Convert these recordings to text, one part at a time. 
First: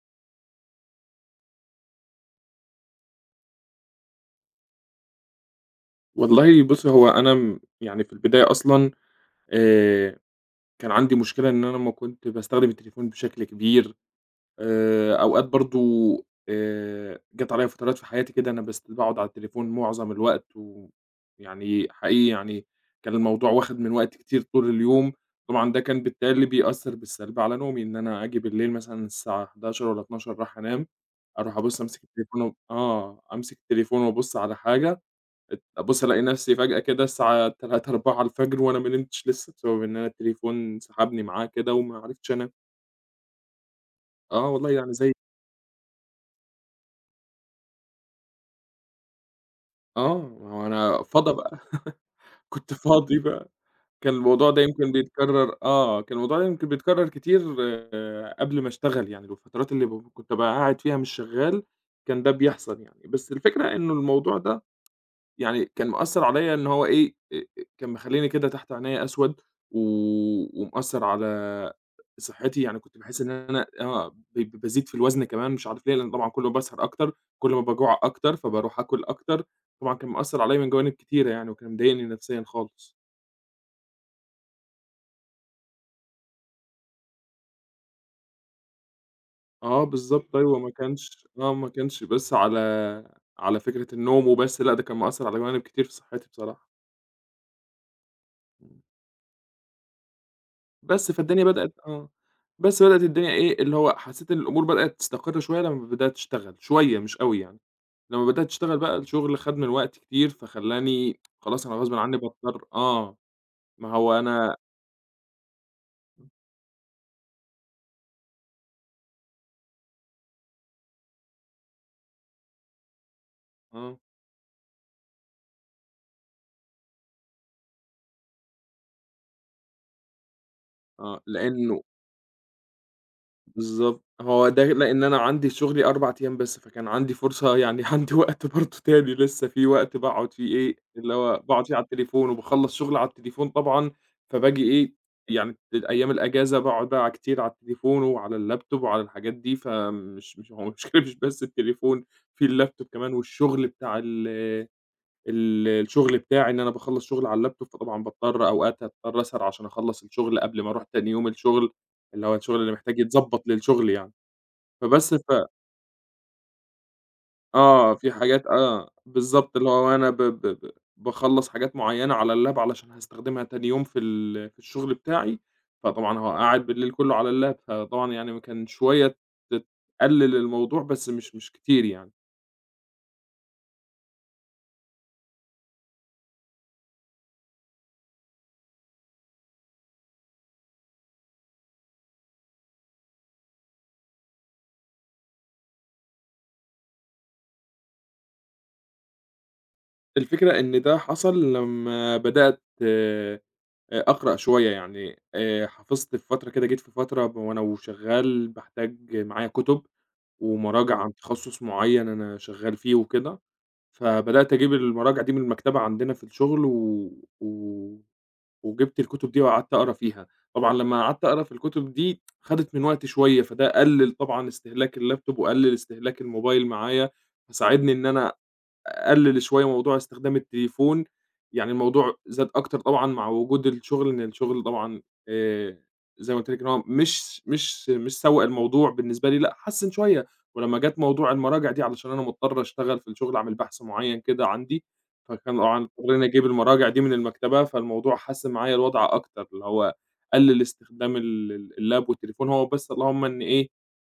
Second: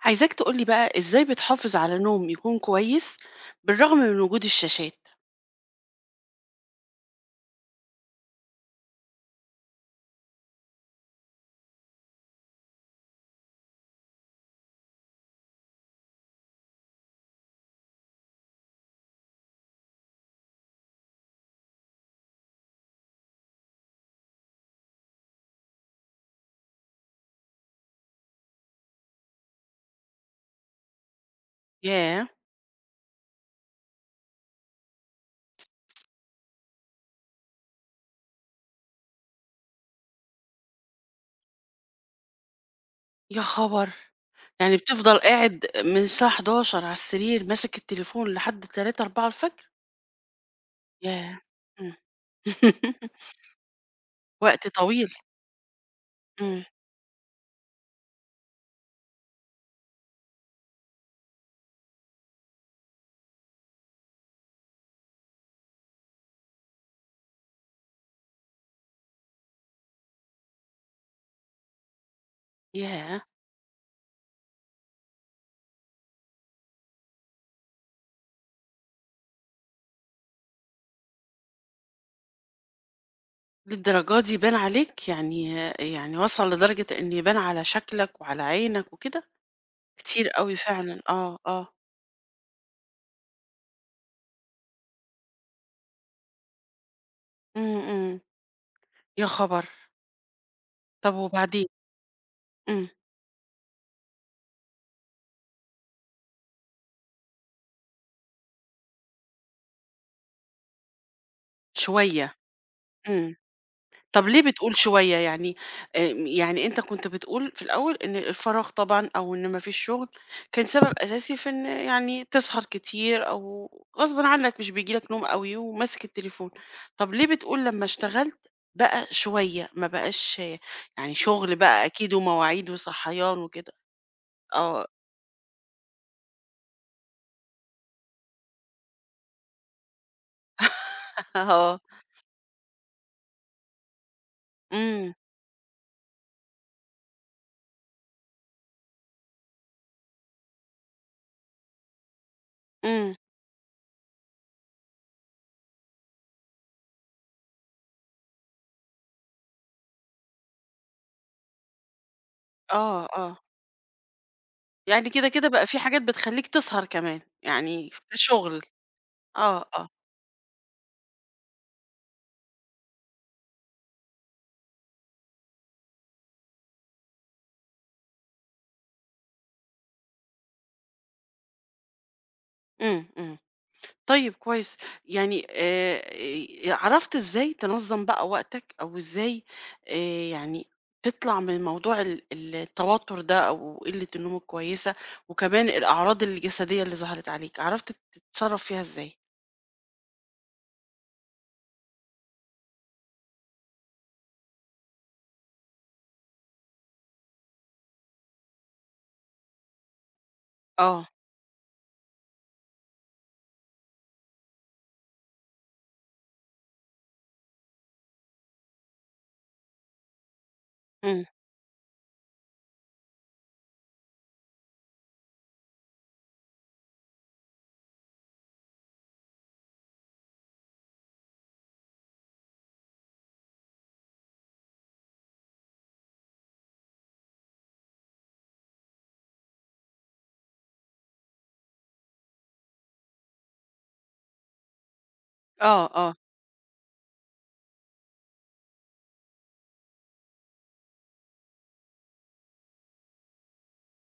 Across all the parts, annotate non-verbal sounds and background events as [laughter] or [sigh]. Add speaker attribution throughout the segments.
Speaker 1: عايزاك تقول لي بقى إزاي بتحافظ على نوم يكون كويس بالرغم من وجود الشاشات؟
Speaker 2: والله بُصّي، هو أنا يعني في البداية أصلًا آآ، كان عندي مشكلة إن أنا أمّا كنت باستخدم التليفون بشكل كبير. أوقات برضه جات عليَّ فترات في حياتي كده أنا باقعد على التليفون معظم الوقت، ويعني حقيقي يعني كان الموضوع واخد من وقت كتير طول اليوم. طبعًا ده كان بالتالي بيأثّر بالسلب على نومي، إن أنا آجي بالليل مثلًا الساعة 23:00 والّا 00:00 رايح أنام، أروح أبُص
Speaker 1: ياه!
Speaker 2: أمسك التليفون وأبُص على حاجة، أبُص ألاقي نفسي فجأة كده الساعة 3، 4:00 وأنا ما نمتش لسه، بسبب إن أنا التليفون سحبني معاه كده وما عرفتش أنام.
Speaker 1: يا خبر!
Speaker 2: آه والله
Speaker 1: يعني
Speaker 2: يعني زي
Speaker 1: بتفضل قاعد من الساعة 11:00 على السرير ماسك التليفون لحد 3، 4:00 الفجر؟
Speaker 2: آه، ما هو أنا فضا
Speaker 1: ياه!
Speaker 2: بقى،
Speaker 1: إمم.
Speaker 2: [laughs] كنت فاضي
Speaker 1: [laughs]
Speaker 2: بقى.
Speaker 1: وقت طويل.
Speaker 2: كان الموضوع ده
Speaker 1: إمم.
Speaker 2: يمكن بيتكرر كتير. آه، قبل ما أشتغل يعني، الفترات اللي كنت أبقى قاعد فيها مش شغال، كان ده بيحصل يعني. بس الفكرة إنه الموضوع ده يعني كان مأثّر عليَّ إن هو إيه، كان مخلّيني كده تحت عينيّا أسود و ومأثّر على صحّتي. يعني كنت باحس
Speaker 1: ياه!
Speaker 2: إن أنا ب ب بازيد في الوزن كمان مش عارف ليه، لإن طبعًا كل ما باسهر أكتر، كل ما باجوع أكتر، فباروح آكل أكتر. طبعًا كان مأثّر عليَّ من جوانب كتيرة يعني وكان مضايقني نفسيًا خالص.
Speaker 1: للدرجة دي بان عليك؟ يعني، وصل لدرجة إن يبان على شكلك وعلى عينك وكده؟
Speaker 2: آه، بالضبط،
Speaker 1: كتير أوي
Speaker 2: أيوه،
Speaker 1: فعلًا. آه، آه.
Speaker 2: ما كانش بس على فكرة النوم وبس، لأ، ده كان مأثّر على جوانب كتير في صحّتي بصراحة.
Speaker 1: إمم، إمم. يا خبر!
Speaker 2: بس
Speaker 1: طب
Speaker 2: فالدنيا
Speaker 1: وبعدين؟
Speaker 2: بدأت آه، بس
Speaker 1: إمم.
Speaker 2: بدأت الدنيا إيه، اللي هو حسّيت إن الأمور بدأت تستقر شوية لمّا بدأت أشتغل، شوية مش أوي يعني. لمّا بدأت أشتغل بقى الشغل خَد من وقتي كتير، فخلّاني خلاص أنا غصبٍ عني
Speaker 1: شوية.
Speaker 2: باضطر.
Speaker 1: إمم.
Speaker 2: ما هو
Speaker 1: طب ليه
Speaker 2: أنا
Speaker 1: بتقول شوية يعني؟ يعني أنت كنت بتقول في الأول إن الفراغ طبعًا أو إن ما فيش شغل كان سبب أساسي في إن يعني تسهر كتير أو
Speaker 2: آه،
Speaker 1: غصبٍ عنك مش بييجي لك نوم أوي وماسك التليفون. طب ليه بتقول لمّا اشتغلت بقى شوية ما بقاش؟ يعني شغل
Speaker 2: لإنه
Speaker 1: بقى أكيد ومواعيد وصحيان وكده؟
Speaker 2: بالضبط، هو ده
Speaker 1: آه،
Speaker 2: لإن أنا عندي شغلي 4 أيام بس، فكان عندي فرصة يعني [laughs] عندي وقت برضه تاني لسه، في وقت باقعد فيه إيه، اللي
Speaker 1: [laughs]
Speaker 2: هو باقعد فيه
Speaker 1: آه،
Speaker 2: على التليفون وباخلّص شغل على التليفون طبعًا، فباجي إيه،
Speaker 1: إمم،
Speaker 2: يعني أيام الأجازة باقعد بقى كتير على التليفون وعلى اللابتوب وعلى الحاجات دي. فمش مش هو المشكلة مش بس التليفون، في اللابتوب
Speaker 1: إمم،
Speaker 2: كمان، والشغل بتاع ال ال الشغل بتاعي إن أنا باخلّص شغل على اللابتوب، فطبعًا باضطر أوقات أضطر أسهر عشان أخلّص الشغل قبل ما أروح تاني يوم الشغل، اللي هو الشغل اللي محتاج
Speaker 1: آه، آه،
Speaker 2: يتضبّط للشغل يعني.
Speaker 1: يعني
Speaker 2: فبس ف
Speaker 1: كده بقى في حاجات بتخلّيك تسهر كمان، يعني
Speaker 2: آه، في حاجات،
Speaker 1: شغل،
Speaker 2: بالضبط،
Speaker 1: آه،
Speaker 2: اللي
Speaker 1: آه،
Speaker 2: هو أنا ب ب ب باخلّص حاجات معيّنة على اللاب علشان هاستخدمها تاني يوم في الشغل بتاعي، فطبعًا هابقى قاعد بالليل كُلّه على اللاب. فطبعًا يعني كان شوية ت تقلِّل الموضوع بس مش كتير يعني.
Speaker 1: إمم، إمم. طيب كويس، يعني عرفت إزاي تنظّم بقى وقتك أو إزاي؟ آآ يعني تطلع من موضوع التوتر ده أو قِلّة النوم الكويسة وكمان الأعراض الجسدية اللي ظهرت عليك، عرفت تتصرّف فيها إزاي؟
Speaker 2: الفكرة إن ده حصل لمّا بدأت أقرأ شوية يعني، حفظت في فترة كده، جيت في فترة وأنا وشغّال باحتاج معايا كُتب ومراجع
Speaker 1: آه،
Speaker 2: عن تخصُّص معيّن أنا شغّال فيه وكده. فبدأت أجيب المراجع دي من المكتبة عندنا في الشغل و و وجِبت الكُتب دي وقعدت أقرا فيها. طبعًا لمّا
Speaker 1: إمم،
Speaker 2: قعدت أقرا في الكُتب دي خدت من وقتي شوية، فده قلِّل طبعًا استهلاك اللاب توب وقلِّل استهلاك الموبايل معايا، فساعدني إن أنا أقلل شوية موضوع استخدام التليفون. يعني الموضوع زاد أكتر طبعًا مع وجود الشغل، إن الشغل طبعًا آآ زي ما قُلت لِك إن هو مش سوّى الموضوع بالنسبة لي، لأ حسّن شوية. ولمّا جات موضوع المراجع دي علشان أنا مضطر أشتغل في الشغل أعمل بحث معيّن كده عندي، فكان طبعًا
Speaker 1: آه، آه،
Speaker 2: مضطر إنّي أجيب المراجع دي من المكتبة، فالموضوع حسّن معايا الوضع أكتر، اللي هو قلّل استخدام ال ال اللاب والتليفون، هو بس اللهم إن إيه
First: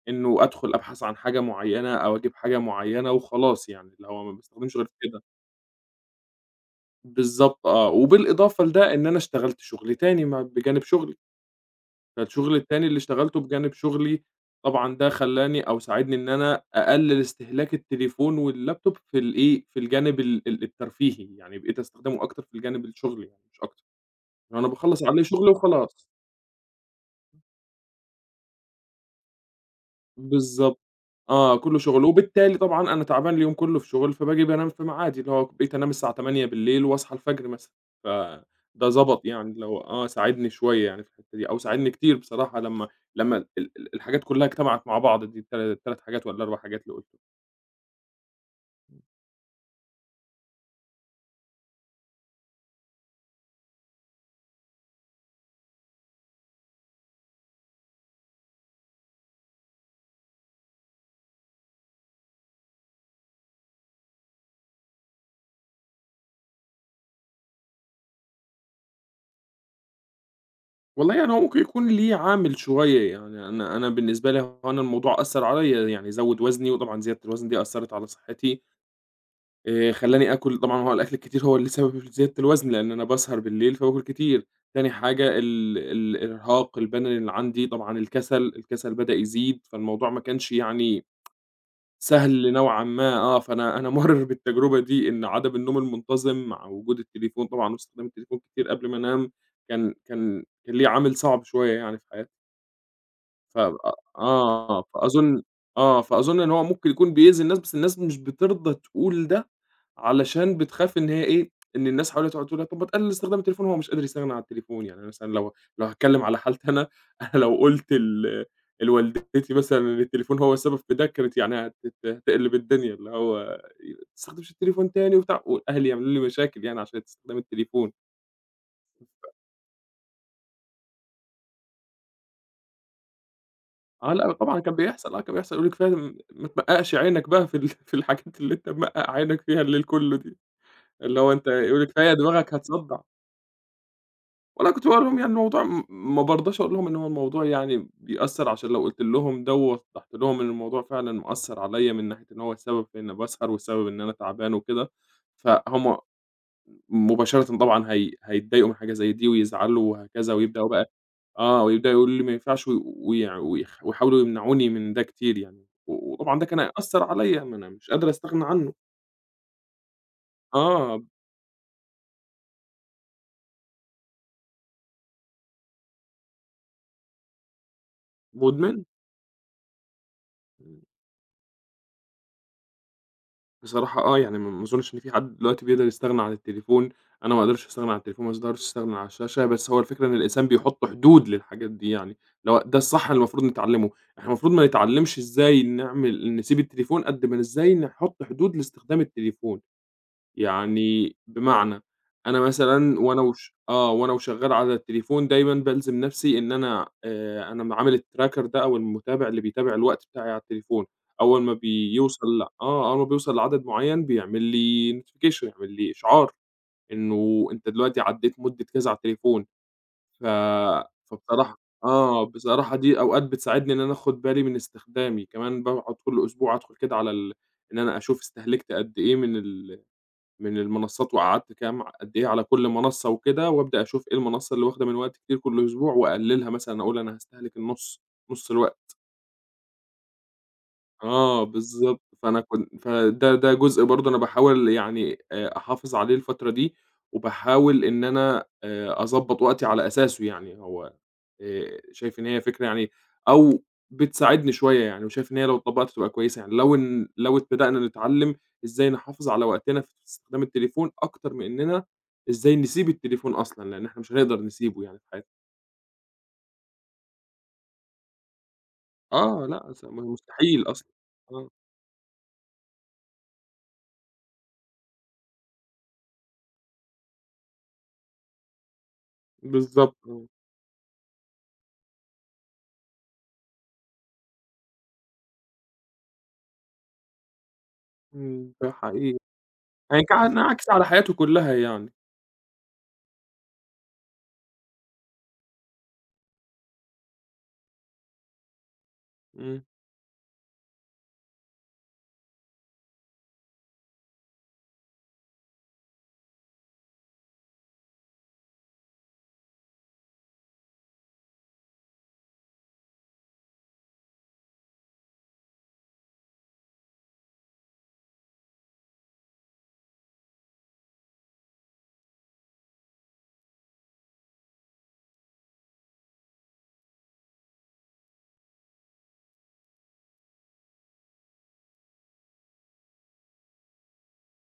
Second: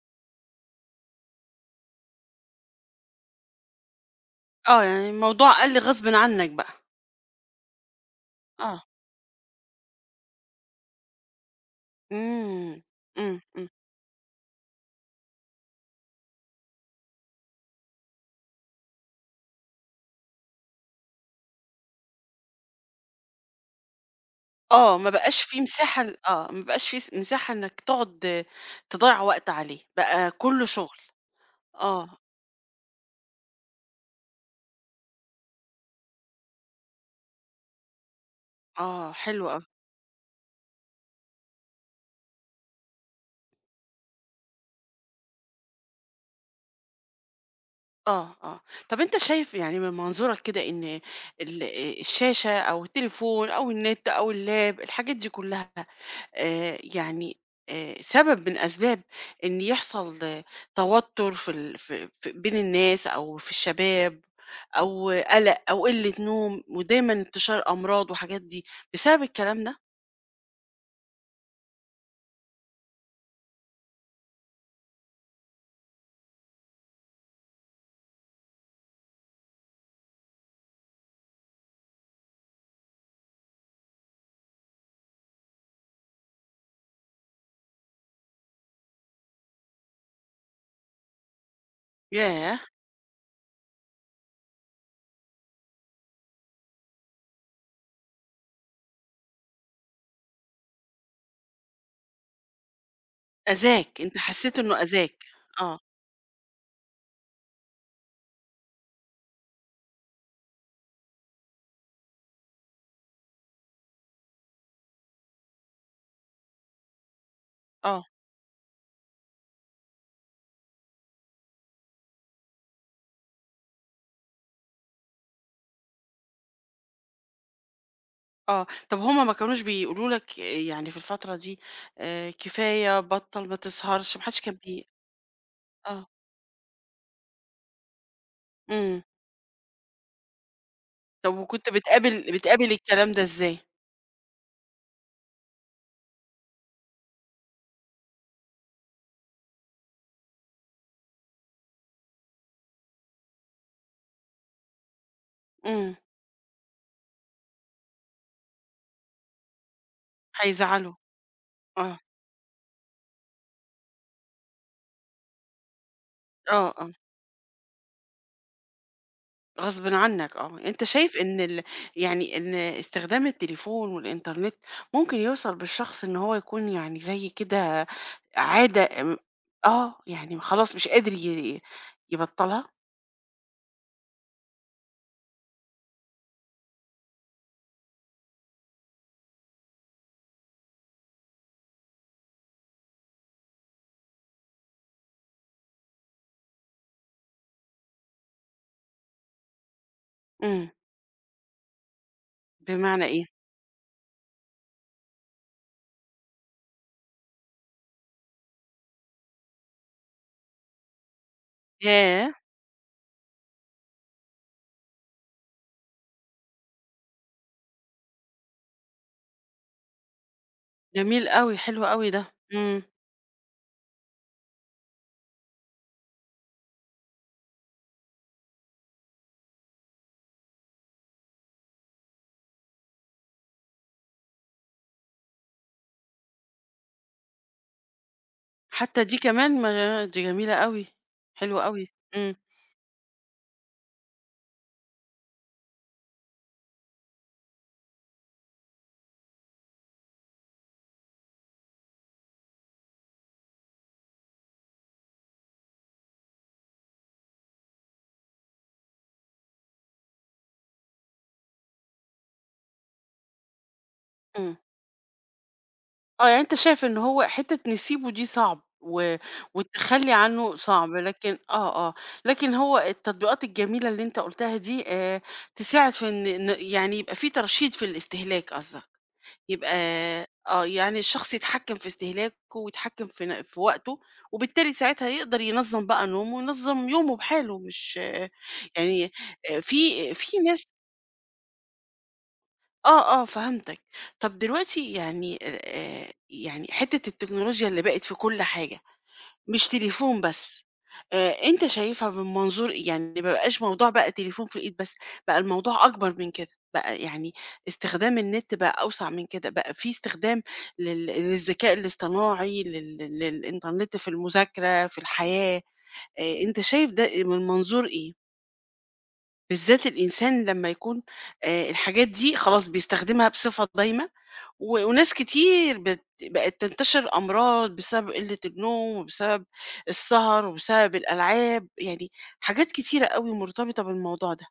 Speaker 2: إنه أدخل أبحث عن حاجة معيّنة أو أجيب حاجة معيّنة وخلاص يعني، اللي هو ما باستخدمش
Speaker 1: آه،
Speaker 2: غير
Speaker 1: يعني
Speaker 2: كده.
Speaker 1: الموضوع قَل غصبٍ عنّك بقى،
Speaker 2: بالضبط آه، وبالإضافة
Speaker 1: آه،
Speaker 2: لده إن أنا اشتغلت شغل تاني ما بجانب شغلي، فالشغل
Speaker 1: إمم،
Speaker 2: التاني اللي
Speaker 1: إمم،
Speaker 2: اشتغلته
Speaker 1: إمم،
Speaker 2: بجانب شغلي طبعًا ده خلّاني أو ساعدني إن أنا أقلل استهلاك التليفون واللابتوب في الجانب ال ال الترفيهي، يعني بقيت أستخدمه أكتر في الجانب الشغلي، يعني مش أكتر، إن أنا
Speaker 1: آه،
Speaker 2: باخلّص
Speaker 1: ما
Speaker 2: عليه
Speaker 1: بقاش
Speaker 2: شغل
Speaker 1: في مساحة
Speaker 2: وخلاص.
Speaker 1: ل آه، ما بقاش في مساحة إنّك تقعد تضيّع وقت عليه، بقى كُلّه
Speaker 2: بالضبط،
Speaker 1: شُغل،
Speaker 2: آه، كلّه شغل،
Speaker 1: آه،
Speaker 2: وبالتالي طبعًا أنا تعبان اليوم كلّه في شغل، فباجي بانام في ميعادي، اللي هو بقيت أنام الساعة 20:00 واصحى الفجر مثلًا. فده
Speaker 1: آه،
Speaker 2: ضبط
Speaker 1: حلو
Speaker 2: يعني،
Speaker 1: أوي.
Speaker 2: اللي هو ساعدني شوية يعني في الحتّة دي، أو ساعدني كتير بصراحة، لمّا لمّا ال ال الحاجات كلّها اجتمعت مع بعض دي، ال3 حاجات والّا 4 حاجات اللي قُلتهم.
Speaker 1: آه، آه. طَب أنت شايف يعني من منظورك كده إن ال الشاشة أو التليفون أو النت أو اللاب، الحاجات دي كلّها يعني سبب من أسباب إن يحصل آه، توتُّر في بين الناس أو في الشباب أو قَلَق أو قِلّة نوم ودايمًا انتشار أمراض وحاجات دي بسبب الكلام ده؟
Speaker 2: والله يعني هو ممكن يكون ليه عامل شوية، يعني أنا بالنسبة لي، هو أنا الموضوع أثّر عليّا، يعني زوّد وزني، وطبعًا زيادة الوزن دي أثّرت على صحّتي. خلّاني آكل، طبعًا هو الأكل الكتير هو اللي سبب في زيادة الوزن، لإن أنا باسهر بالليل فباكل كتير. تاني حاجة الإرهاق البدني اللي عندي، طبعًا الكسل، بدأ يزيد، فالموضوع ما كانش يعني سهل
Speaker 1: ياه!
Speaker 2: نوعًا ما. فأنا أنا مُرّ [laughs] بالتجربة دي، إن عدم النوم المنتظم مع وجود التليفون طبعًا واستخدام التليفون كتير قبل ما أنام، كان ليه عامل صعب شوية يعني في حياتي. ف أ
Speaker 1: أذاك، أنت حسّيت إنه
Speaker 2: آه،
Speaker 1: أذاك. آه،
Speaker 2: فأظن إن هو ممكن يكون بيأذي الناس، بس الناس مش بترضى تقول ده، علشان بتخاف، إن هي إيه، إن الناس حواليها تقعد تقول لها طب ما تقلل استخدام التليفون، هو مش قادر يستغنى عن التليفون. يعني أنا مثلًا لو، هاتكلم على حالتي أنا. [laughs] أنا لو قُلت
Speaker 1: آه.
Speaker 2: لوالدتي مثلًا إن التليفون هو السبب في ده، كانت يعني هتقلب الدنيا، اللي هو ما تستخدمش التليفون تاني وبتاع، وأهلي يعملوا لي مشاكل يعني عشان استخدام التليفون.
Speaker 1: آه، طب هُم ما كانوش بيقولوا لك آه، يعني في الفترة دي كفاية بطّل ما
Speaker 2: آه،
Speaker 1: تسهرش، ما
Speaker 2: لأ
Speaker 1: حدش كان
Speaker 2: طبعًا كان بيحصل يقول لِك فيها
Speaker 1: آه،
Speaker 2: ما تمقّقش عينك بقى في ال [laughs] في الحاجات اللي أنت
Speaker 1: إمم،
Speaker 2: ممقّق عينك فيها الليل كلّه دي، اللي هو
Speaker 1: طب
Speaker 2: أنت
Speaker 1: وكنت
Speaker 2: يقول لِك كفاية
Speaker 1: بتقابل
Speaker 2: دماغك
Speaker 1: بتقابل
Speaker 2: هتصدّع.
Speaker 1: الكلام ده إزاي؟
Speaker 2: وأنا كنت باقول لهم يعني، الموضوع ما بارضاش أقول لهم إن هو الموضوع يعني بيأثّر، عشان لو قُلت لهم ده ووضّحت لهم إن الموضوع فعلًا مأثّر عليَّ من ناحية إن هو السبب في إني باسهر والسبب إن أنا تعبان وكده،
Speaker 1: إمم،
Speaker 2: فهُم مباشرةً طبعًا هيتضايقوا من حاجة زي دي ويزعلوا وهكذا، ويبدأوا بقى
Speaker 1: هيزعلوا،
Speaker 2: آه، ويبدأوا
Speaker 1: آه،
Speaker 2: يقولوا لي ما ينفعش، و ويع ويخ ويحاولوا يمنعوني من ده كتير يعني. و وطبعًا ده كان
Speaker 1: آه، آه،
Speaker 2: هيأثّر عليّا، ما أنا مش قادر أستغنى عنّه.
Speaker 1: غصبٍ عنك آه، أنت
Speaker 2: آه،
Speaker 1: شايف إن يعني إن استخدام التليفون والإنترنت ممكن يوصل بالشخص إن هو يكون يعني زي كده
Speaker 2: مُدمنه.
Speaker 1: عادة م آه، يعني خلاص
Speaker 2: إمم.
Speaker 1: مش قادر يبطّلها؟
Speaker 2: بصراحة يعني، ما أظنش إن في حد دلوقتي بيقدر يستغنى عن التليفون. أنا ما أقدرش أستغنى عن التليفون، ما أقدرش أستغنى عن الشاشة. بس هو الفكرة إن الإنسان بيحط حدود للحاجات دي يعني، اللي هو ده الصح اللي المفروض نتعلمه. إحنا المفروض ما نتعلمش إزاي نعمل نسيب التليفون، قد ما إزاي نحط حدود لاستخدام التليفون.
Speaker 1: إمم،
Speaker 2: يعني بمعنى، أنا مثلًا
Speaker 1: بمعنى
Speaker 2: وأنا
Speaker 1: إيه؟
Speaker 2: وش آه، وأنا وشغّال على التليفون دايمًا بالزم نَفْسي إن أنا، أنا م عامل الtracker ده أو المتابع اللي بيتابع الوقت بتاعي على التليفون.
Speaker 1: ياه!
Speaker 2: أول ما بيوصل لعدد معيّن بيعمل لي notification، يعمل لي إشعار إنه أنت دلوقتي عدّيت مدة كذا على التليفون. ف
Speaker 1: جميل
Speaker 2: فبصراحة
Speaker 1: أوي، حلو أوي
Speaker 2: آه،
Speaker 1: ده،
Speaker 2: بصراحة
Speaker 1: إمم،
Speaker 2: دي أوقات بتساعدني إن أنا آخُد بالي من استخدامي. كمان باقعد كل أسبوع أدخُل كده على ال إن أنا أشوف استهلكت قد إيه من المنصات وقعدت كام قد إيه على كل منصة وكده، وأبدأ أشوف إيه المنصة اللي واخدة من وقتي كتير كل أسبوع وأقللها، مثلًا أقول أنا هاستهلك نُص الوقت.
Speaker 1: حتى دي كمان ما دي جميلة أوي،
Speaker 2: آه،
Speaker 1: حلوة أوي،
Speaker 2: بالضبط.
Speaker 1: إمم،
Speaker 2: فأنا كنت فده ده جزء برضه أنا باحاول يعني أحافظ عليه الفترة دي، وباحاول إن أنا أضبّط وقتي على أساسه يعني. هو شايف إن هي فكرة يعني، أو بتساعدني شوية يعني، وشايف إن هي لو اتطبّقت تبقى كويسة يعني، لو ابتدأنا نتعلّم إزاي نحافظ على وقتنا في استخدام التليفون أكتر من إننا إزاي نسيب التليفون أصلًا، لإن إحنا مش هنقدر
Speaker 1: إمم،
Speaker 2: نسيبه يعني في حياتنا.
Speaker 1: آه، يعني أنت شايف إن هو حتة نسيبه دي صعب و
Speaker 2: آه، لأ، س م
Speaker 1: والتخلّي عنه
Speaker 2: مستحيل أصلًا.
Speaker 1: صعب، لكن
Speaker 2: آه،
Speaker 1: آه، آه، لكن هو التطبيقات الجميلة اللي أنت قُلتها دي تساعد في إن يعني يبقى في ترشيد في الاستهلاك قصدك. يبقى
Speaker 2: بالضبط، آه،
Speaker 1: آه، يعني الشخص يتحكم في استهلاكه ويتحكم في وقته، وبالتالي ساعتها يقدر ينظّم بقى نومه وينظّم يومه بحاله مش آه،
Speaker 2: إمم، ده
Speaker 1: يعني
Speaker 2: حقيقي. يعني
Speaker 1: في
Speaker 2: كان
Speaker 1: ناس،
Speaker 2: عكس على حياته كلّها يعني.
Speaker 1: آه، آه فهمتك. طب دلوقتي يعني يعني حتّة التكنولوجيا اللي بقت في كل حاجة
Speaker 2: إمم،
Speaker 1: مش تليفون بس، أنت شايفها من منظور إيه؟ يعني ما بقاش موضوع بقى تليفون في الإيد بس، بقى الموضوع أكبر من كده، بقى يعني استخدام النت بقى أوسع من كده، بقى في استخدام للذكاء الاصطناعي، للإنترنت في المذاكرة، في الحياة، أنت شايف ده من منظور إيه؟ بالذات الإنسان لمّا يكون الحاجات دي خلاص بيستخدمها بصفة دايمة؟ وناس كتير بقت تنتشر أمراض بسبب قلة النوم، وبسبب السهر، وبسبب الألعاب، يعني حاجات كتيرة أوي مرتبطة بالموضوع ده.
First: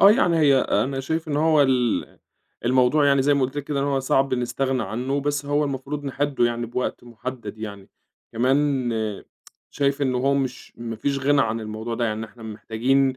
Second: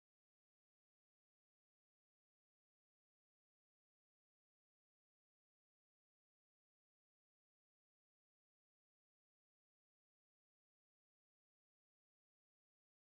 Speaker 2: آه، يعني هي أنا شايف إن هو الموضوع يعني زي ما قُلت لِك كده، إن هو صعب نستغنى عنّه، بس هو المفروض نحدّه يعني بوقت محدد يعني. كمان شايف إن هو، مش ما فيش غنى عن الموضوع ده، يعني إحنا محتاجين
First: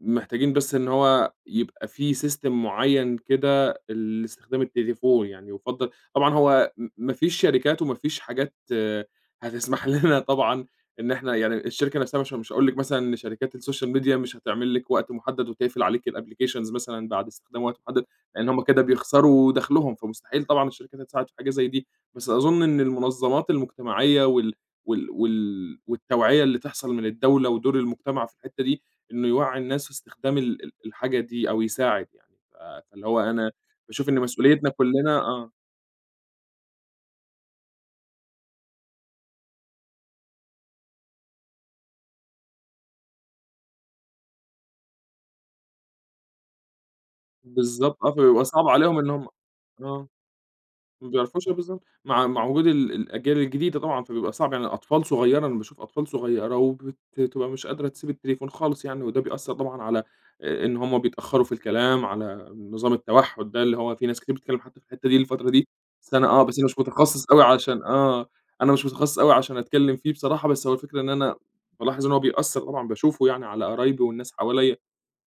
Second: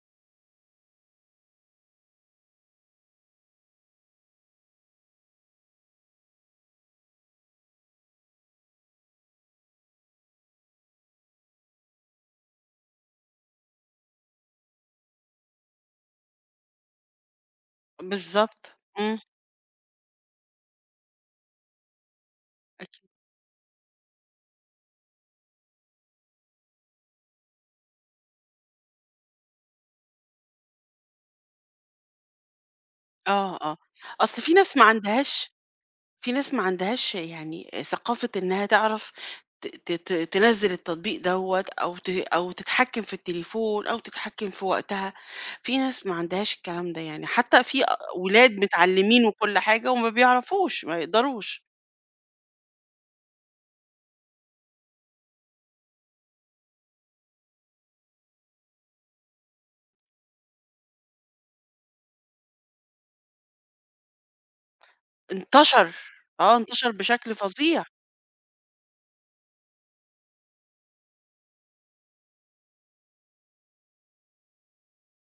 Speaker 2: محتاجين بس إن هو يبقى في system معيّن كده لاستخدام التليفون. يعني يُفضّل طبعًا، هو ما فيش شركات وما فيش حاجات هتسمح [laughs] لنا طبعًا إن إحنا، يعني الشركة نفسها مش هاقول لِك مثلًا إن شركات السوشيال ميديا مش هتعمل لِك وقت محدد وتقفل عليكِ الapplications مثلًا بعد استخدام وقت محدد، لإن هم
Speaker 1: بالضبط،
Speaker 2: كده
Speaker 1: إمم،
Speaker 2: بيخسروا دخلهم، فمستحيل طبعًا الشركات هتساعد في حاجة زي دي. بس أظن إن
Speaker 1: أكيد.
Speaker 2: المنظمات المجتمعية والتوعية اللي تحصل من الدولة ودور المجتمع في الحتّة دي، إنه يوعّي الناس في استخدام ال ال الحاجة دي أو يساعد يعني، فاللي هو أنا
Speaker 1: آه، آه،
Speaker 2: باشوف إن
Speaker 1: أصل في
Speaker 2: مسؤوليتنا
Speaker 1: ناس ما
Speaker 2: كُلّنا آه،
Speaker 1: عندهاش، يعني ثقافة إنها تعرف تنزل التطبيق دوت، أو أو تتحكم في التليفون أو تتحكم في وقتها. في ناس ما عندهاش الكلام ده، يعني حتى في
Speaker 2: بالضبط آه، فبيبقى
Speaker 1: ولاد
Speaker 2: صعب عليهم إن
Speaker 1: متعلمين
Speaker 2: هم
Speaker 1: وكل حاجة
Speaker 2: آه.
Speaker 1: وما بيعرفوش ما
Speaker 2: ما بيعرفوش،
Speaker 1: يقدروش.
Speaker 2: بالضبط، مع وجود الأجيال الجديدة طبعًا، فبيبقى صعب يعني، أطفال صغيّرة، أنا باشوف أطفال صغيّرة بتبقى مش قادرة تسيب التليفون خالص يعني، وده بيأثّر طبعًا على، إن هُم بيتأخّروا في الكلام، على نظام التوحُّد ده اللي هو في ناس كتير بتتكلّم حتى في الحتّة دي الفترة دي.
Speaker 1: انتشر اه
Speaker 2: بس أنا مش
Speaker 1: انتشر
Speaker 2: متخصّص
Speaker 1: بشكل
Speaker 2: أوي عشان
Speaker 1: فظيع.
Speaker 2: آه، أنا مش متخصّص أوي عشان أتكلّم فيه بصراحة. بس هو الفكرة إن أنا بالاحظ إن هو بيأثّر طبعًا، باشوفه يعني على قرايبي والناس حواليّا،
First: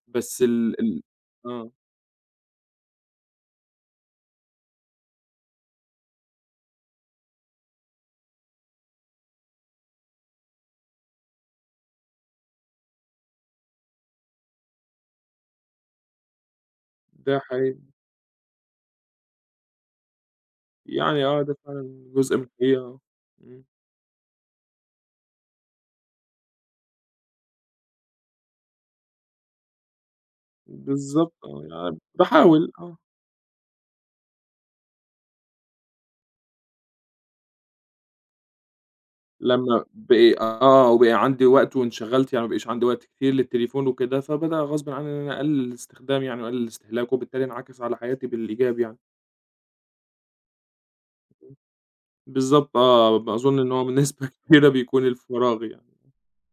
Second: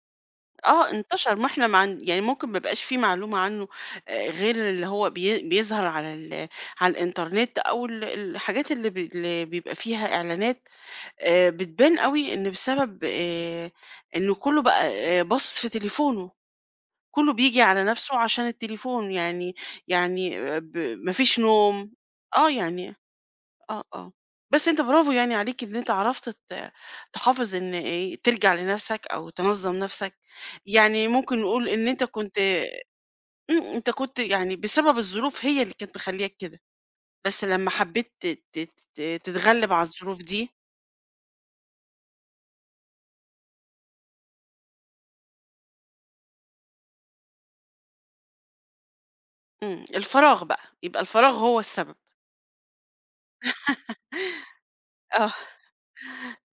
Speaker 2: بس ال
Speaker 1: اه
Speaker 2: ال
Speaker 1: انتشر، ما احنا
Speaker 2: آه،
Speaker 1: ما عن، يعني ممكن ما بقاش في معلومة عنه، آه، غير اللي هو بيظهر على الانترنت، او الحاجات اللي بيبقى فيها اعلانات، بتبان أوي إن بسبب إنه كُلّه بقى باصص في تليفونه، كُلّه
Speaker 2: ده
Speaker 1: بييجي
Speaker 2: حقيقي،
Speaker 1: على نَفْسه عشان التليفون، يعني آه، ما
Speaker 2: يعني
Speaker 1: فيش
Speaker 2: ده
Speaker 1: نوم،
Speaker 2: فعلًا جزء من
Speaker 1: آه،
Speaker 2: الحقيقة
Speaker 1: يعني
Speaker 2: آه. إمم.
Speaker 1: آه، آه. بس أنت برافو يعني عليك إن أنت عرفت تحافظ إن ترجع لنَفْسك أو تنظّم نَفْسك، يعني
Speaker 2: بالضبط
Speaker 1: ممكن
Speaker 2: آه،
Speaker 1: نقول إن
Speaker 2: يعني
Speaker 1: أنت كنت،
Speaker 2: باحاول، آه،
Speaker 1: أنت كنت يعني بسبب الظروف هي اللي كانت مخلّياك كده، بس لمّا حبّيت ت ت ت تتغلِّب
Speaker 2: لمّا
Speaker 1: على الظروف
Speaker 2: بقي
Speaker 1: دي،
Speaker 2: آه، وبقى عندي وقت وانشغلت، يعني ما بقيش عندي وقت كتير للتليفون وكده، فبدأ غصبٍ عني إن أنا أقلل استخدامه يعني وأقلل استهلاكه، وبالتالي انعكس على حياتي بالإيجاب يعني.
Speaker 1: إمم، الفراغ بقى، يبقى الفراغ هو السبب.
Speaker 2: بالضبط آه، أظن إن هو بنسبة [laughs] كبيرة بيكون
Speaker 1: آه،
Speaker 2: الفراغ يعني.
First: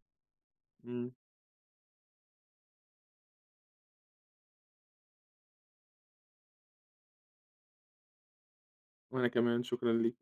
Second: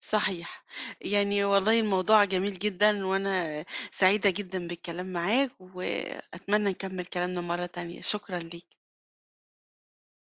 Speaker 1: صحيح.
Speaker 2: إمم،
Speaker 1: يعني والله الموضوع جميل جدًا، وأنا سعيدة جدًا بالكلام معاك، وأتمنى نكمّل كلامنا مرّة تانية، شكرًا ليك.
Speaker 2: وأنا كمان شكرًا ليك.